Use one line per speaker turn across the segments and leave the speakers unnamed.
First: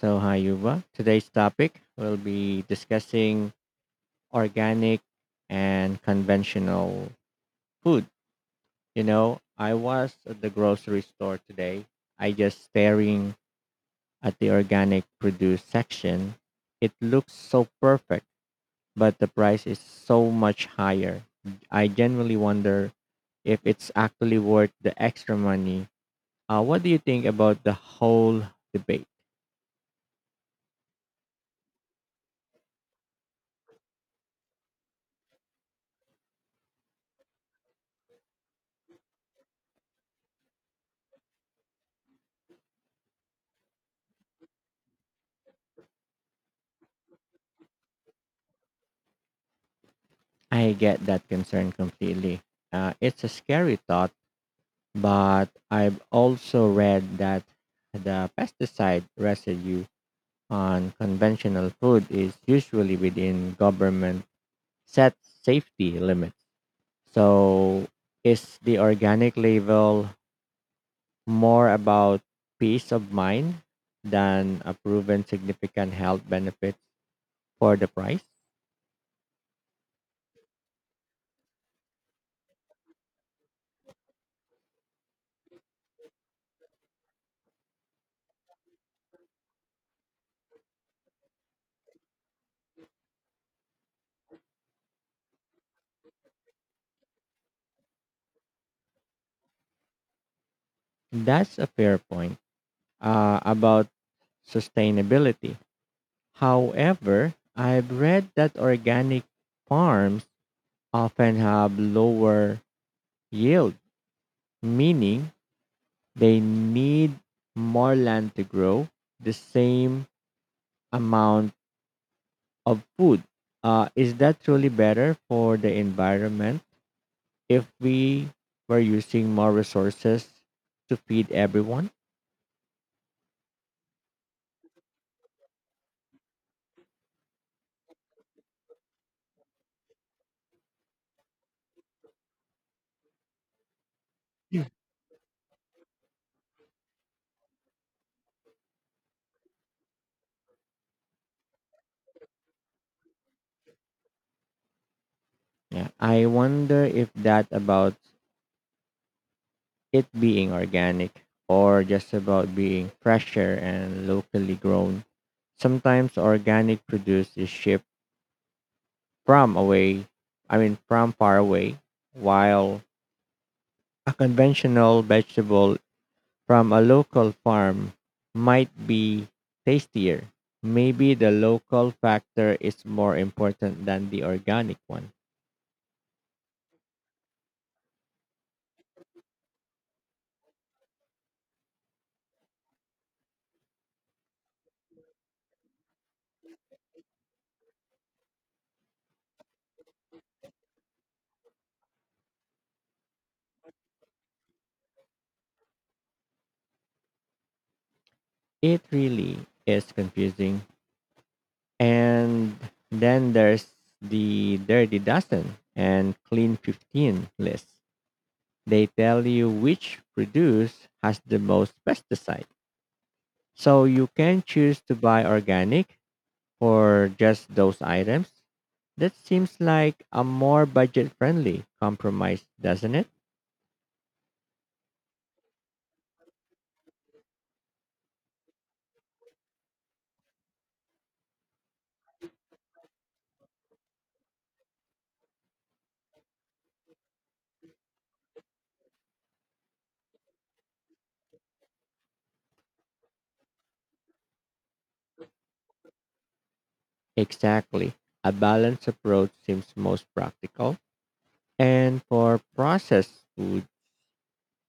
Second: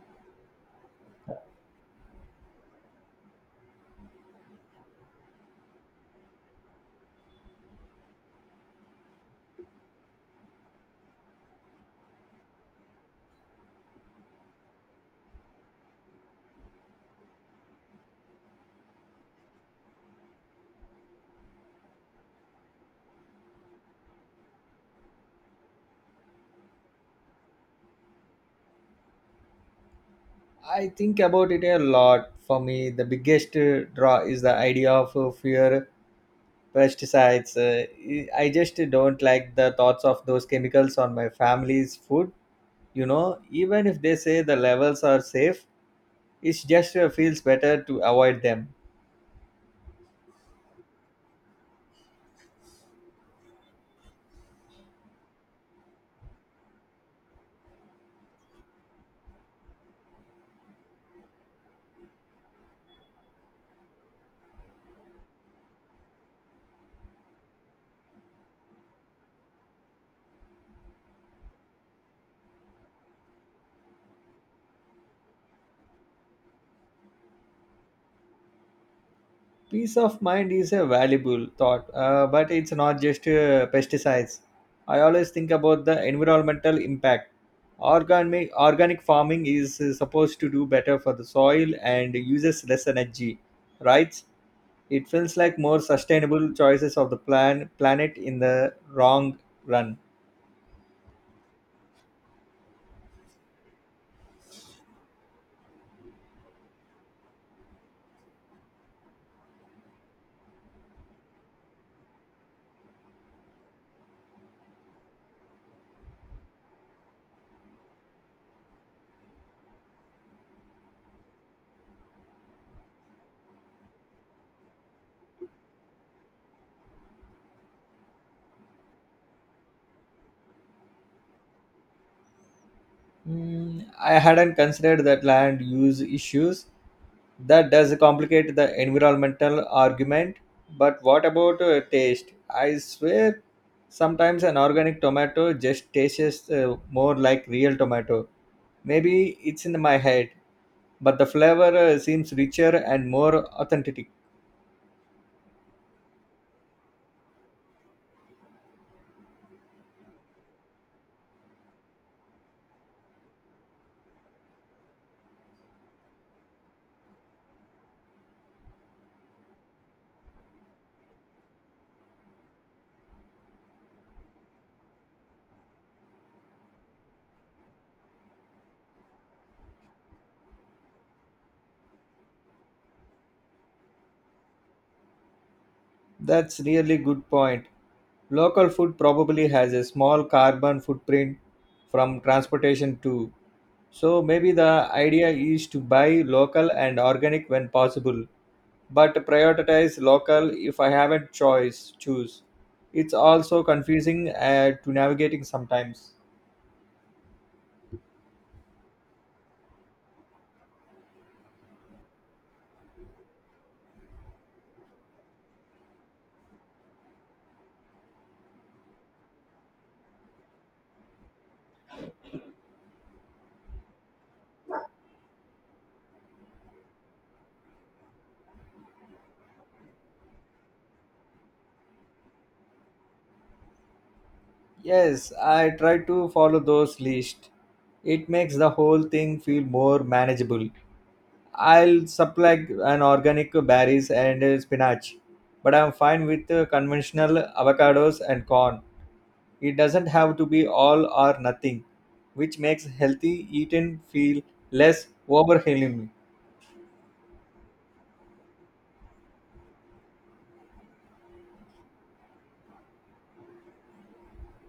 So, hi, Yuba. Today's topic will be discussing organic and conventional food. You know, I was at the grocery store today. I just staring at the organic produce section. It looks so perfect, but the price is so much higher. I genuinely wonder if it's actually worth the extra money. What do you think about the whole debate?
I think about it a lot. For me, the biggest draw is the idea of fear pesticides. I just don't like the thoughts of those chemicals on my family's food. Even if they say the levels are safe, it just feels better to avoid them.
I get that concern completely. It's a scary thought but I've also read that the pesticide residue on conventional food is usually within government set safety limits. So, is the organic label more about peace of mind than a proven significant health benefit for the price?
Peace of mind is a valuable thought but it's not just pesticides. I always think about the environmental impact. Organic farming is supposed to do better for the soil and uses less energy, right. It feels like more sustainable choices of the planet in the wrong run.
That's a fair point about sustainability. However, I've read that organic farms often have lower yield, meaning they need more land to grow the same amount of food. Is that truly better for the environment if we were using more resources to feed everyone?
Mm, I hadn't considered that land use issues. That does complicate the environmental argument. But what about taste? I swear, sometimes an organic tomato just tastes more like real tomato. Maybe it's in my head, but the flavor seems richer and more authentic.
Yeah, I wonder if that about it being organic or just about being fresher and locally grown. Sometimes organic produce is shipped from away, from far away, while a conventional vegetable from a local farm might be tastier. Maybe the local factor is more important than the organic one.
That's really good point. Local food probably has a small carbon footprint from transportation too. So maybe the idea is to buy local and organic when possible, but prioritize local if I haven't choice choose. It's also confusing to navigating sometimes.
It really is confusing. And then there's the dirty dozen and clean 15 list. They tell you which produce has the most pesticide. So you can choose to buy organic for just those items. That seems like a more budget friendly compromise, doesn't it?
Yes, I try to follow those list. It makes the whole thing feel more manageable. I'll supply an organic berries and spinach, but I'm fine with conventional avocados and corn. It doesn't have to be all or nothing, which makes healthy eating feel less overwhelming.
Exactly. A balanced approach seems most practical. And for processed food,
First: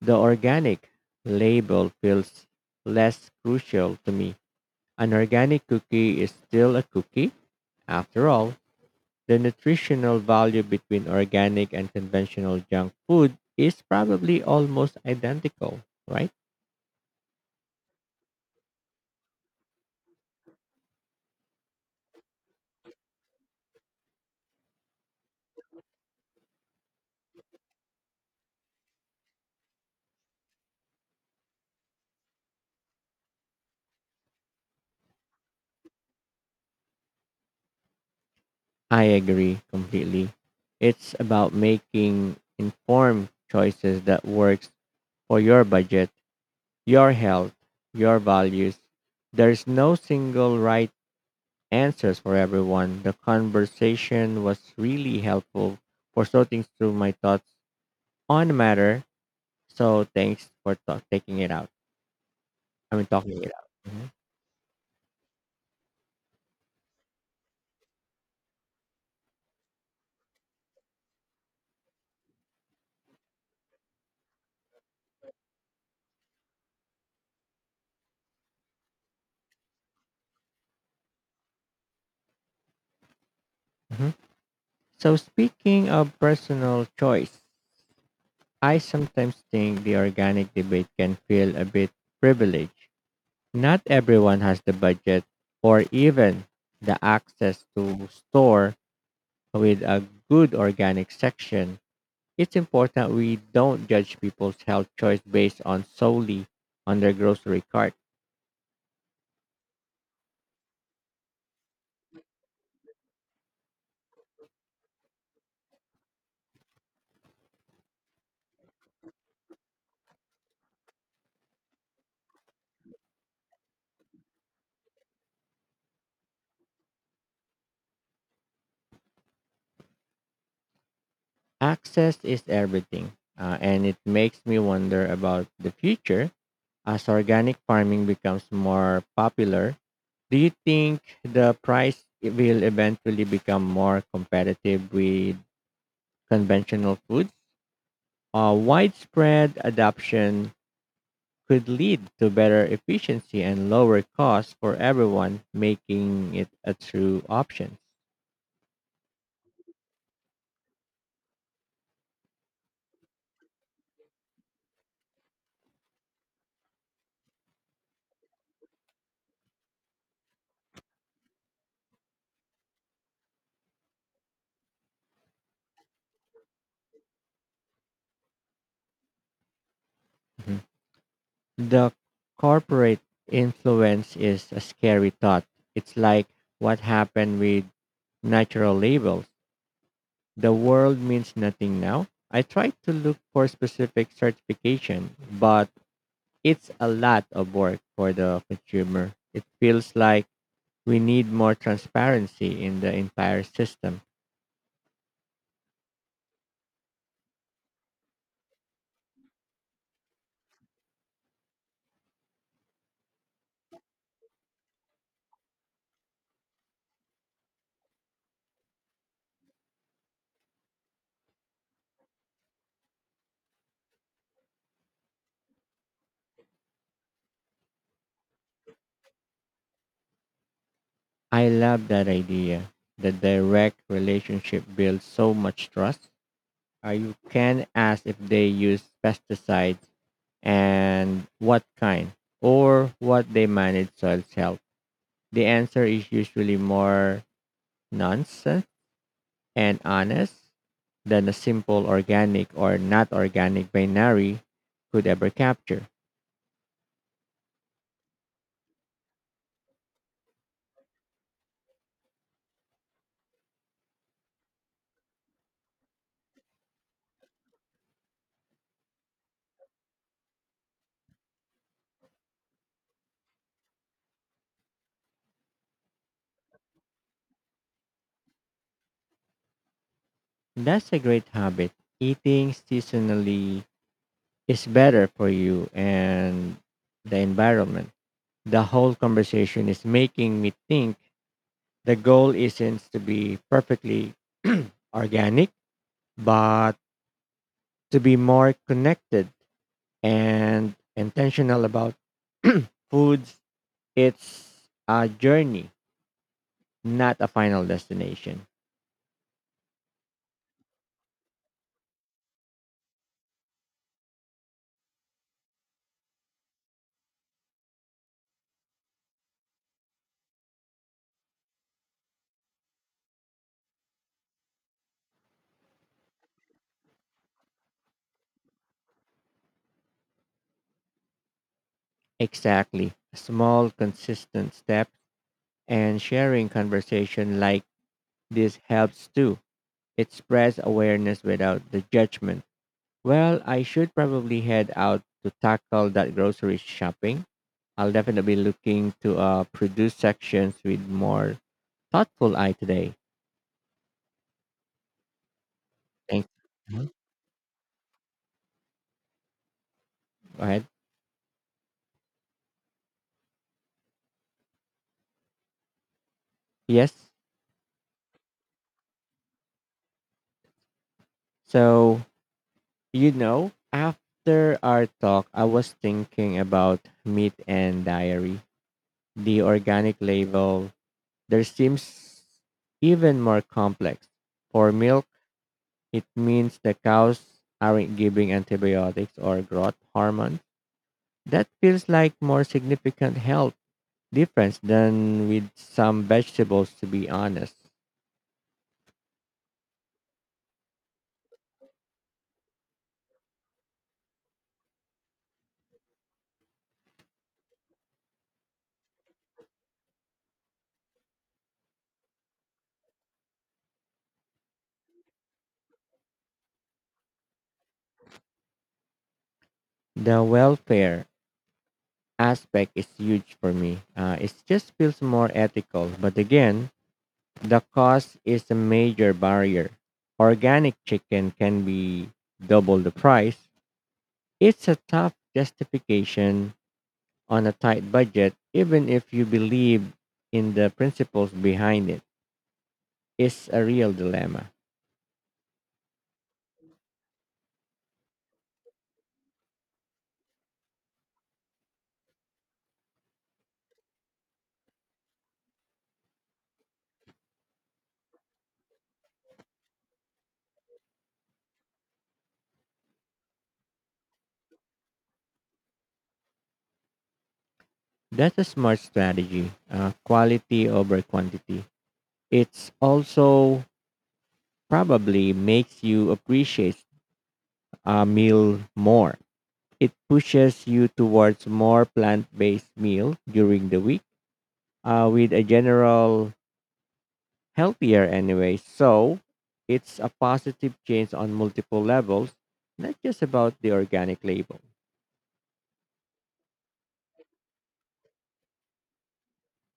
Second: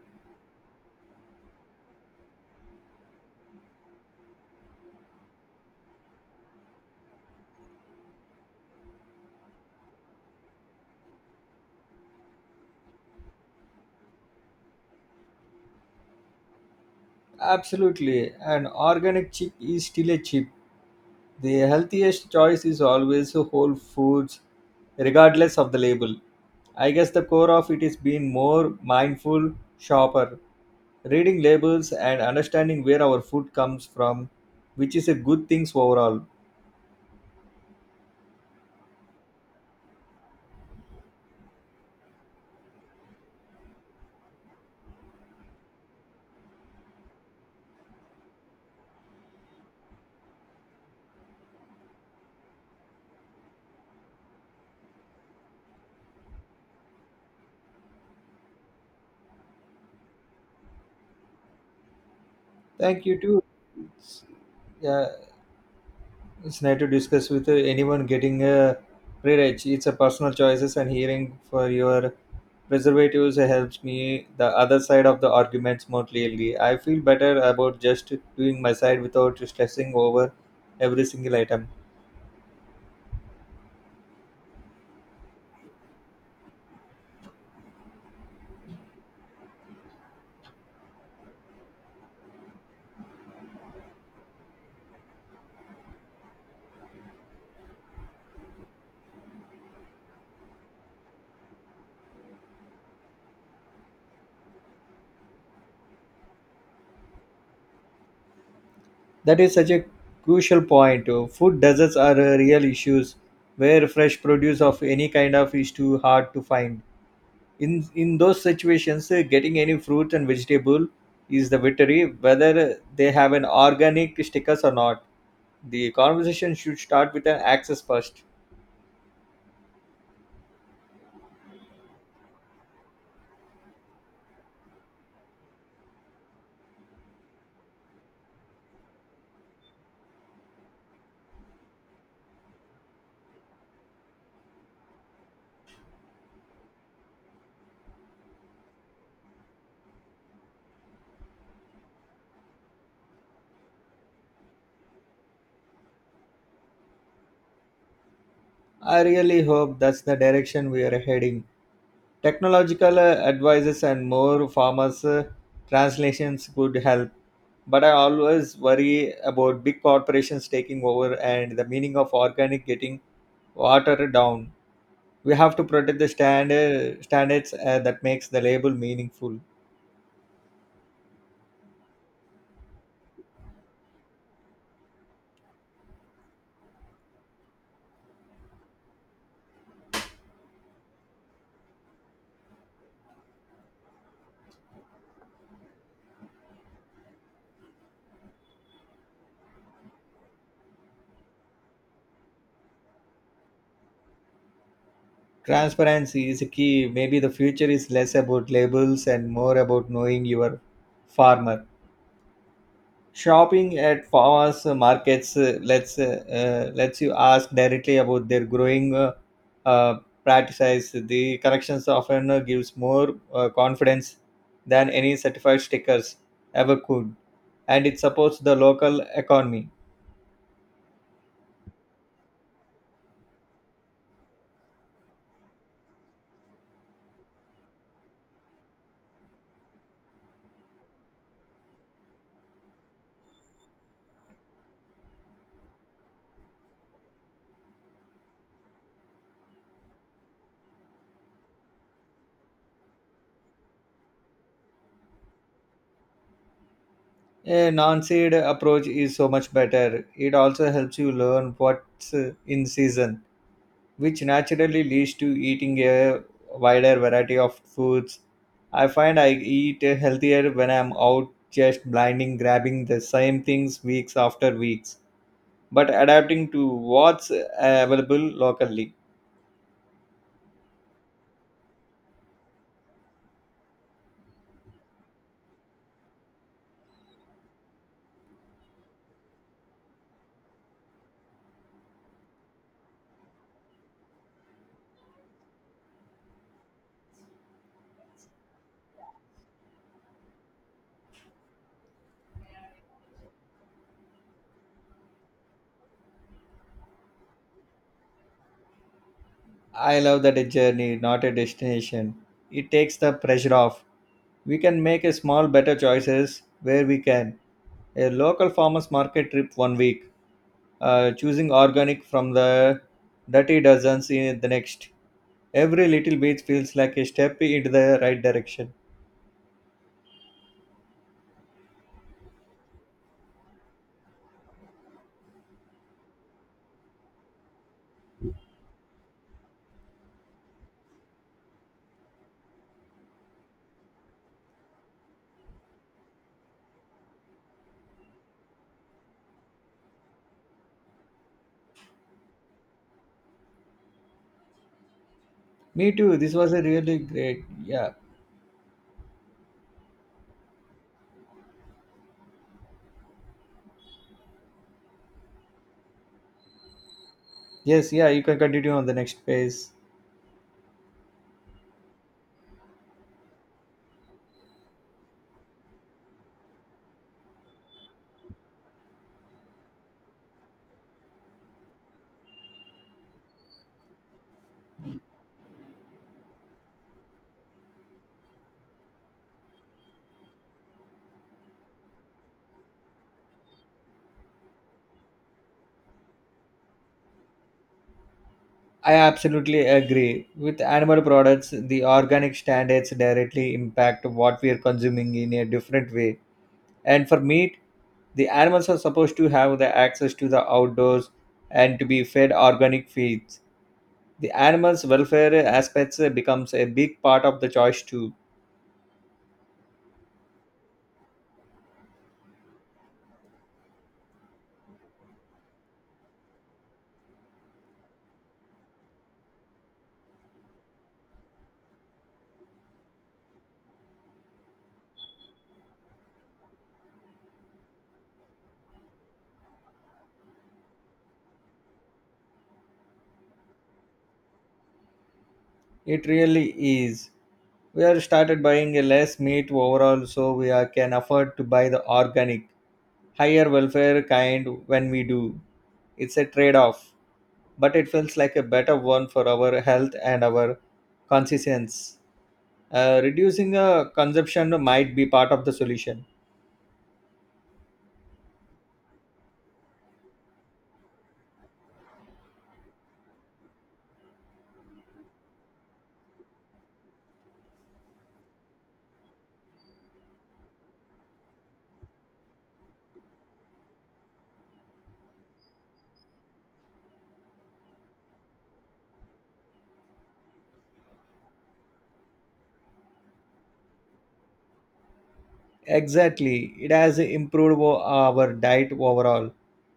the organic label feels less crucial to me. An organic cookie is still a cookie. After all, the nutritional value between organic and conventional junk food is probably almost identical, right?
Absolutely, an organic chip is still a chip. The healthiest choice is always whole foods, regardless of the label. I guess the core of it is being more mindful shopper, reading labels and understanding where our food comes from, which is a good things overall.
I agree completely. It's about making informed choices that works for your budget, your health, your values. There's no single right answers for everyone. The conversation was really helpful for sorting through my thoughts on the matter. So thanks for ta- taking it out. I
Thank
mean
you too.
talking it out. Mhm.
It's- yeah, it's nice to discuss with anyone getting a free edge. It's a personal choices and hearing for your preservatives helps me the other side of the arguments more clearly. I feel better about just doing my side without stressing over every single item.
Mhm. So speaking of personal choice, I sometimes think the organic debate can feel a bit privileged. Not everyone has the budget or even the access to store with a good organic section. It's important we don't judge people's health choice based on solely on their grocery cart.
That is such a crucial point. Food deserts are real issues where fresh produce of any kind of is too hard to find. In those situations getting any fruit and vegetable is the victory, whether they have an organic stickers or not. The conversation should start with an access first.
Access is everything, and it makes me wonder about the future as organic farming becomes more popular. Do you think the price will eventually become more competitive with conventional food? Widespread adoption could lead to better efficiency and lower costs for everyone, making it a true option.
I really hope that's the direction we are heading. Technological advices and more farmers translations could help, but I always worry about big corporations taking over and the meaning of organic getting watered down. We have to protect the standards that makes the label meaningful.
Mhm. The corporate influence is a scary thought. It's like what happened with natural labels. The world means nothing now. I tried to look for specific certification, but it's a lot of work for the consumer. It feels like we need more transparency in the entire system.
Transparency is a key. Maybe the future is less about labels and more about knowing your farmer, shopping at farmers markets. Lets you ask directly about their growing uh, practices. The corrections often gives more confidence than any certified stickers ever could, and it supports the local economy.
I love that idea. The direct relationship builds so much trust. You can ask if they use pesticides and what kind, or what they manage soil's health. The answer is usually more nonsense and honest than a simple organic or not organic binary could ever capture.
A non-seed approach is so much better. It also helps you learn what's in season, which naturally leads to eating a wider variety of foods. I find I eat healthier when I'm out just blinding grabbing the same things weeks after weeks, but adapting to what's available locally.
That's a great habit. Eating seasonally is better for you and the environment. The whole conversation is making me think the goal isn't to be perfectly organic, but to be more connected and intentional about foods. It's a journey, not a final destination.
I love that a journey, not a destination. It takes the pressure off. We can make a small better choices where we can a local farmers market trip one week, choosing organic from the dirty dozens in the next. Every little bit feels like a step into the right direction.
Exactly. Small, consistent steps and sharing conversation like this helps too. It spreads awareness without the judgment. Well, I should probably head out to tackle that grocery shopping. I'll definitely be looking to produce sections with more thoughtful eye today.
Me too.
Thanks.
This was a
Mhm.
really great. Yeah.
Go ahead. Yes.
Yes. Yeah. You can continue on the next page.
So, you know, after our talk, I was thinking about meat and diary. The organic label, there seems even more complex. For milk, it means the cows aren't giving antibiotics or growth hormone. That feels like more significant health difference than with some vegetables to be honest.
I absolutely agree. With animal products, the organic standards directly impact what we are consuming in a different way. And for meat, the animals are supposed to have the access to the outdoors and to be fed organic feeds. The animals welfare aspects becomes a big part of the choice too.
The welfare aspect is huge for me. It just feels more ethical, but again, the cost is a major barrier. Organic chicken can be double the price. It's a tough justification on a tight budget even if you believe in the principles behind it. It's a real dilemma.
It really is. We are started buying a less meat overall, so we are, can afford to buy the organic higher welfare kind when we do. It's a trade off, but it feels like a better one for our health and our conscience. Reducing consumption might be part of the solution.
That's a smart strategy, quality over quantity. It's also probably makes you appreciate a meal more. It pushes you towards more plant based meal during the week with a general healthier anyway. So it's a positive change on multiple levels, not just about the organic label.
Exactly. It has improved our diet overall.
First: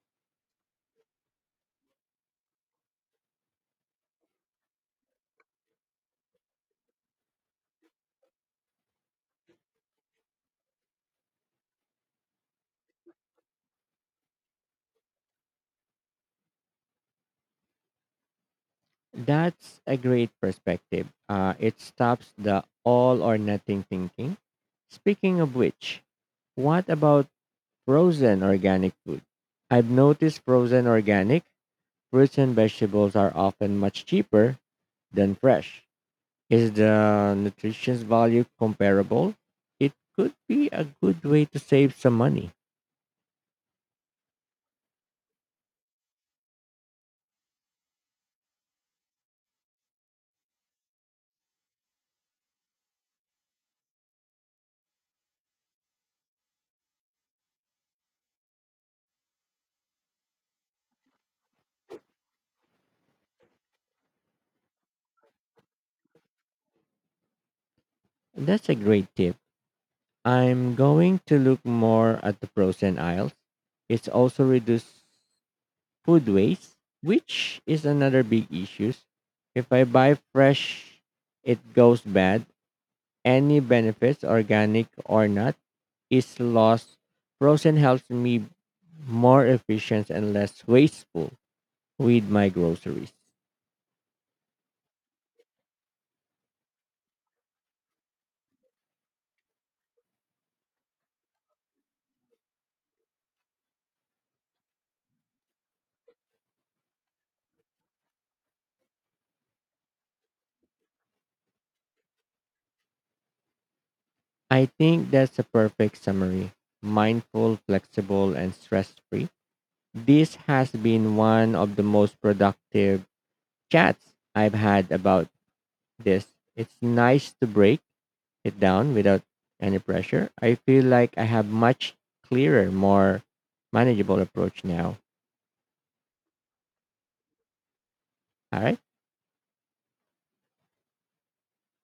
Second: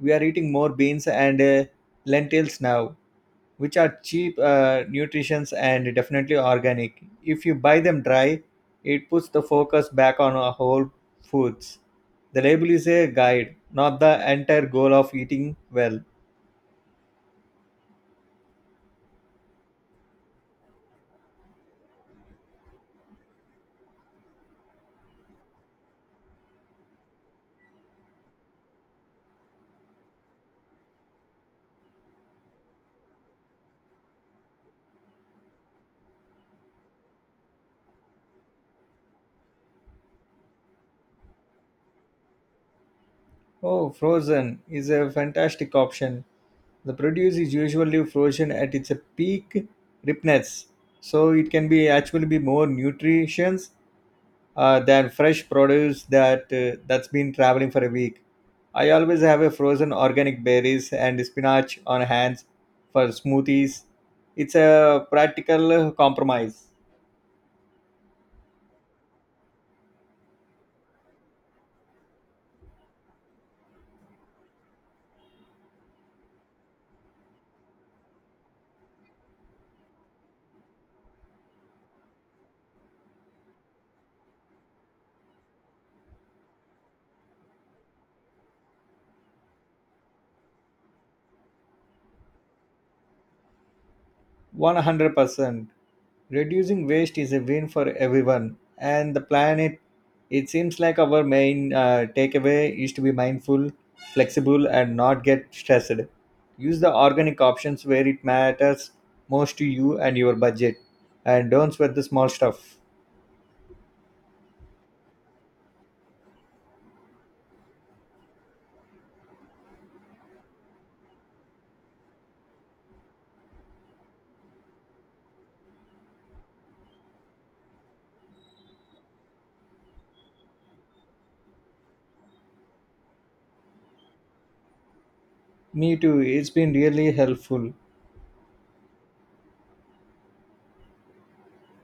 We are eating more beans and lentils now, which are cheap, nutritious, and definitely organic. If you buy them dry, it puts the focus back on our whole foods. The label is a guide, not the entire goal of eating well.
That's a great perspective. It stops the all or nothing thinking. Speaking of which, what about frozen organic food? I've noticed frozen organic fruits and vegetables are often much cheaper than fresh. Is the nutrition value comparable? It could be a good way to save some money.
Oh, frozen is a fantastic option. The produce is usually frozen at its peak ripeness, so it can be actually be more nutritious than fresh produce that's been traveling for a week. I always have a frozen organic berries and spinach on hands for smoothies. It's a practical compromise.
That's a great tip. I'm going to look more at the frozen aisles. It's also reduced food waste, which is another big issue. If I buy fresh, it goes bad. Any benefits, organic or not, is lost. Frozen helps me more efficient and less wasteful with my groceries.
100%. Reducing waste is a win for everyone and the planet. It seems like our main takeaway is to be mindful, flexible, and not get stressed. Use the organic options where it matters most to you and your budget, and don't sweat the small stuff.
I think that's a perfect summary. Mindful, flexible, and stress free. This has been one of the most productive chats I've had about this. It's nice to break it down without any pressure. I feel like I have much clearer, more manageable approach now.
Me too, it's been really helpful.
All right.